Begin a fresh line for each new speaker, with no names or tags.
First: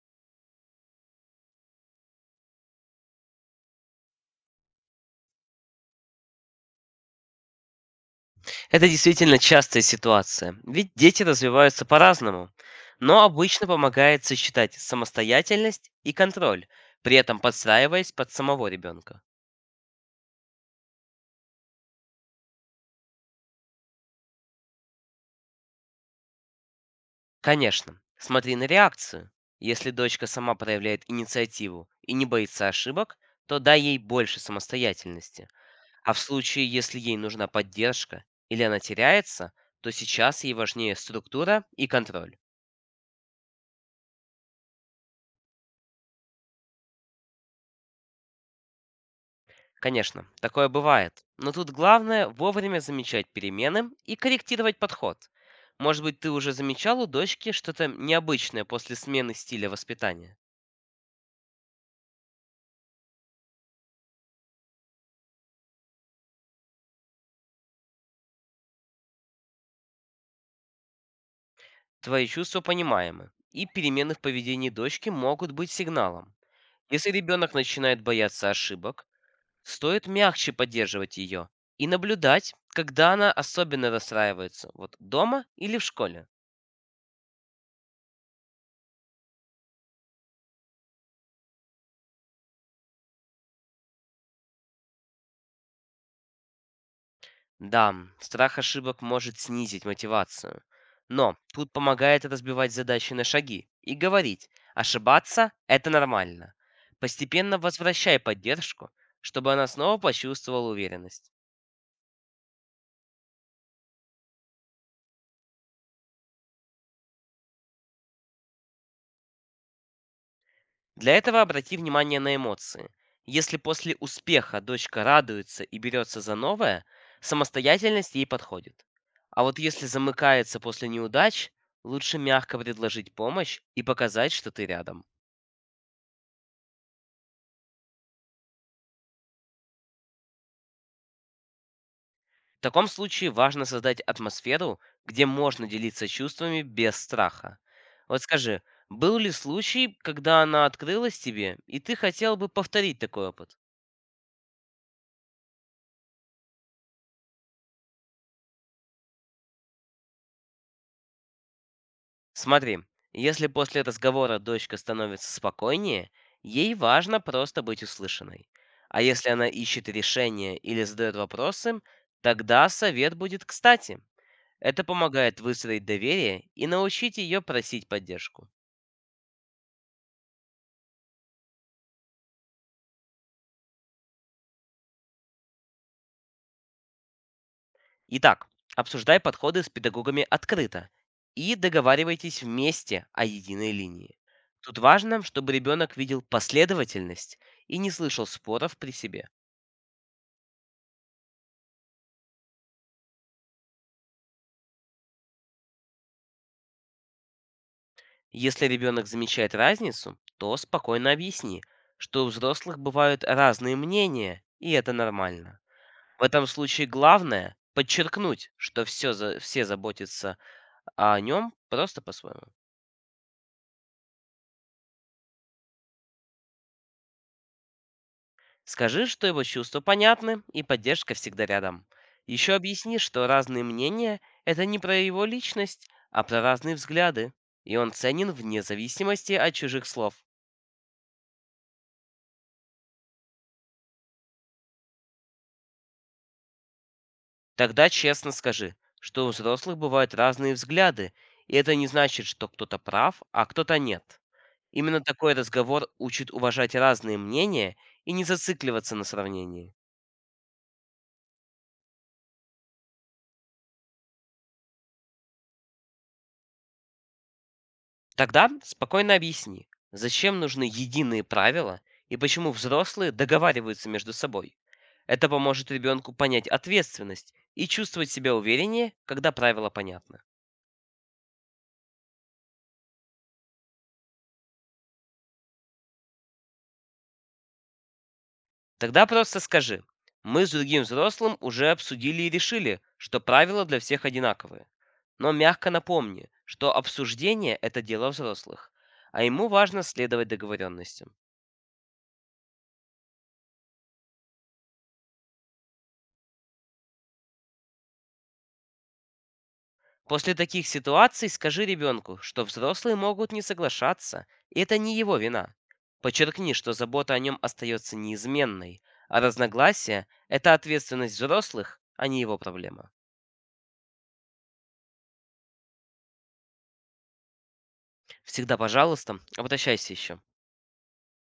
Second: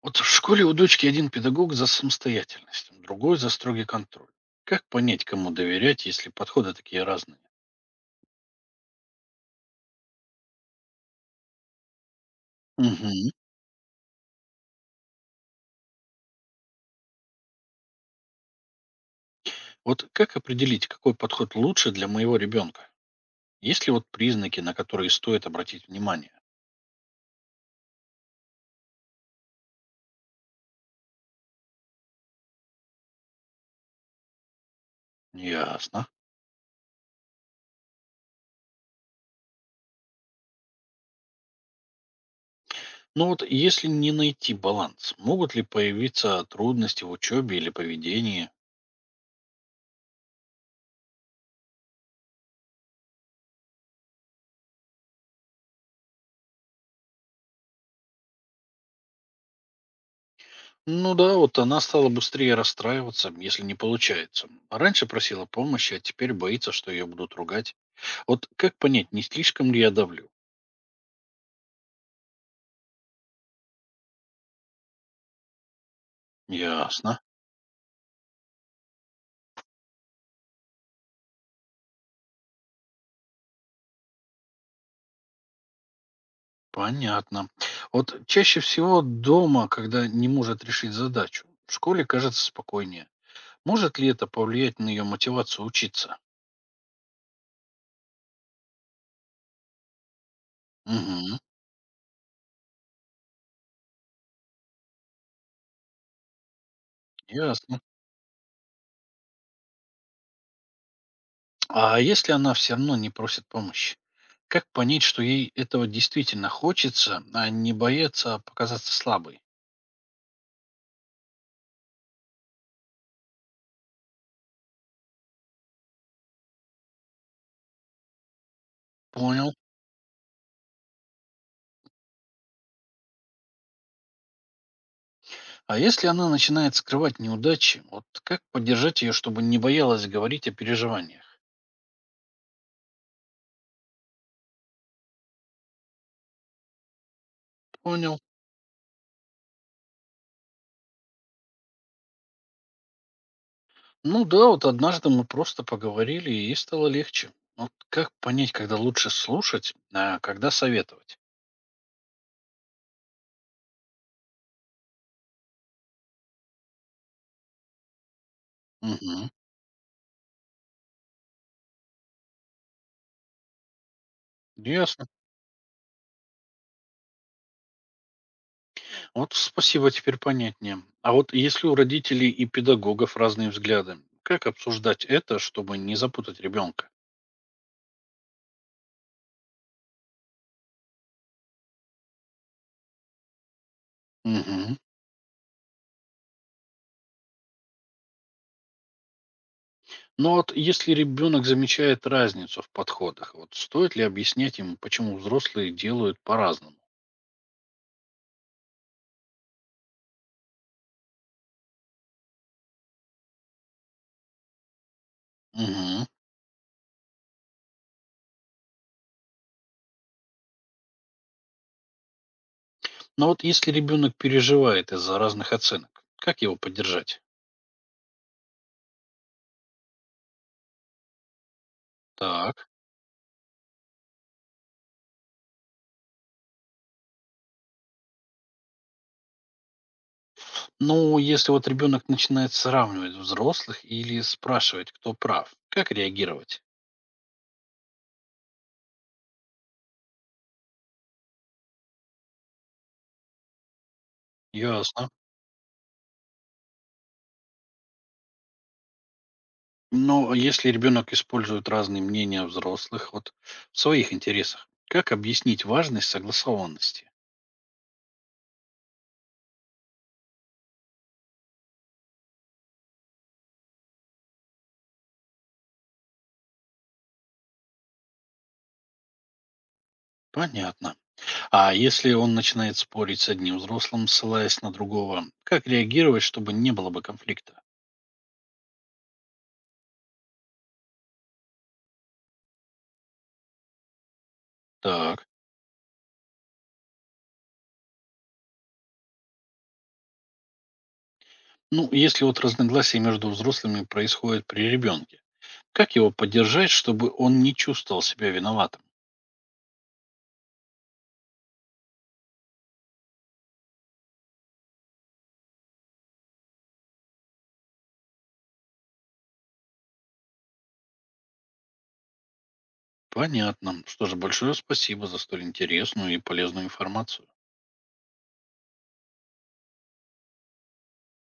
Вот в школе у дочки один педагог за самостоятельность, другой за строгий контроль. Как понять, кому доверять, если подходы такие разные?
Это действительно частая ситуация, ведь дети развиваются по-разному, но
Мгм.
обычно помогает сочетать самостоятельность и контроль, при этом подстраиваясь под самого ребенка.
Вот как определить, какой подход лучше для моего ребенка? Есть ли вот признаки, на которые стоит обратить внимание?
Конечно, смотри на реакцию. Если дочка сама проявляет инициативу и не боится ошибок, то дай ей больше самостоятельности.
Ясно.
А в случае, если ей нужна поддержка или она теряется, то сейчас ей важнее структура и контроль.
Но вот если не найти баланс, могут ли появиться трудности в учебе или поведении?
Конечно, такое бывает. Но тут главное вовремя замечать перемены и корректировать подход. Может быть, ты уже замечал у дочки что-то необычное после смены стиля воспитания?
Ну да, вот она стала быстрее расстраиваться, если не получается. А раньше просила помощи, а теперь боится, что ее будут ругать. Вот как понять, не слишком ли я давлю?
Твои чувства понимаемы, и перемены в поведении дочки могут быть сигналом. Если
Ясно.
ребенок начинает бояться ошибок, стоит мягче поддерживать ее и наблюдать, когда она особенно расстраивается, вот дома или в школе.
Понятно. Вот чаще всего дома, когда не может решить задачу, в школе кажется спокойнее. Может ли это повлиять на ее мотивацию учиться?
Да, страх ошибок может снизить мотивацию.
Угу.
Но тут помогает разбивать задачи на шаги и говорить, ошибаться– это нормально. Постепенно
Ясно.
возвращай поддержку, чтобы она снова почувствовала уверенность.
А если она все равно не просит помощи? Как понять, что ей этого действительно хочется, а не бояться показаться слабой?
Для этого обрати внимание на эмоции. Если после успеха дочка радуется и берется за новое, самостоятельность ей подходит. А
Понял.
вот если замыкается после неудач, лучше мягко предложить помощь и показать, что ты рядом.
А если она начинает скрывать неудачи, вот как поддержать ее, чтобы не боялась говорить о переживаниях?
В таком случае важно создать атмосферу, где можно делиться чувствами без страха.
Понял.
Вот скажи, был ли случай, когда она открылась тебе, и ты хотел бы повторить такой опыт?
Ну да, вот однажды мы просто поговорили, и стало легче. Вот как понять, когда лучше слушать, а когда советовать?
Смотри, если после разговора дочка становится спокойнее, ей важно просто быть услышанной. А
Мгм.
если она ищет решение или задает вопросы, тогда совет будет кстати. Это
Ясно.
помогает выстроить доверие и научить ее просить поддержку.
Вот спасибо, теперь понятнее. А вот если у родителей и педагогов разные взгляды, как обсуждать это, чтобы не запутать ребенка?
Итак, обсуждай подходы с педагогами открыто и договаривайтесь вместе о единой линии.
Мгм.
Тут важно, чтобы ребенок видел последовательность и не слышал споров при себе.
Но вот если ребенок замечает разницу в подходах, вот стоит ли объяснять ему, почему взрослые делают по-разному?
Если ребенок замечает разницу, то спокойно объясни, что у взрослых бывают разные мнения, и это нормально.
Мгм.
В этом случае главное подчеркнуть, что все заботятся о нем просто по-своему.
Но вот если ребенок переживает из-за разных оценок, как его поддержать?
Скажи, что его чувства понятны и поддержка всегда рядом. Еще
Так.
объясни, что разные мнения– это не про его личность, а про разные взгляды, и он ценен вне зависимости от чужих слов.
Ну, если вот ребенок начинает сравнивать взрослых или спрашивать, кто прав, как реагировать?
Тогда честно скажи, что у взрослых бывают разные взгляды, и это не значит, что кто-то прав, а кто-то нет. Именно
Ясно.
такой разговор учит уважать разные мнения и не зацикливаться на сравнении.
Но если ребенок использует разные мнения взрослых вот в своих интересах, как объяснить важность согласованности?
Тогда спокойно объясни, зачем нужны единые правила и почему взрослые договариваются между собой. Это поможет ребенку понять ответственность и чувствовать себя увереннее, когда правила понятны.
Понятно. А если он начинает спорить с одним взрослым, ссылаясь на другого, как реагировать, чтобы не было бы конфликта?
Тогда просто скажи, мы с другим взрослым уже обсудили и решили, что правила для всех одинаковые.
Так.
Но мягко напомни, что обсуждение– это дело взрослых, а ему важно следовать договоренностям.
Ну, если вот разногласия между взрослыми происходят при ребенке, как его поддержать, чтобы он не чувствовал себя виноватым?
После таких ситуаций скажи ребенку, что взрослые могут не соглашаться, и это не его вина. Подчеркни, что забота о нем остается неизменной, а разногласия– это ответственность взрослых, а не его проблема.
Понятно. Что же, большое спасибо за столь интересную и полезную информацию.
Всегда, пожалуйста, обращайся еще.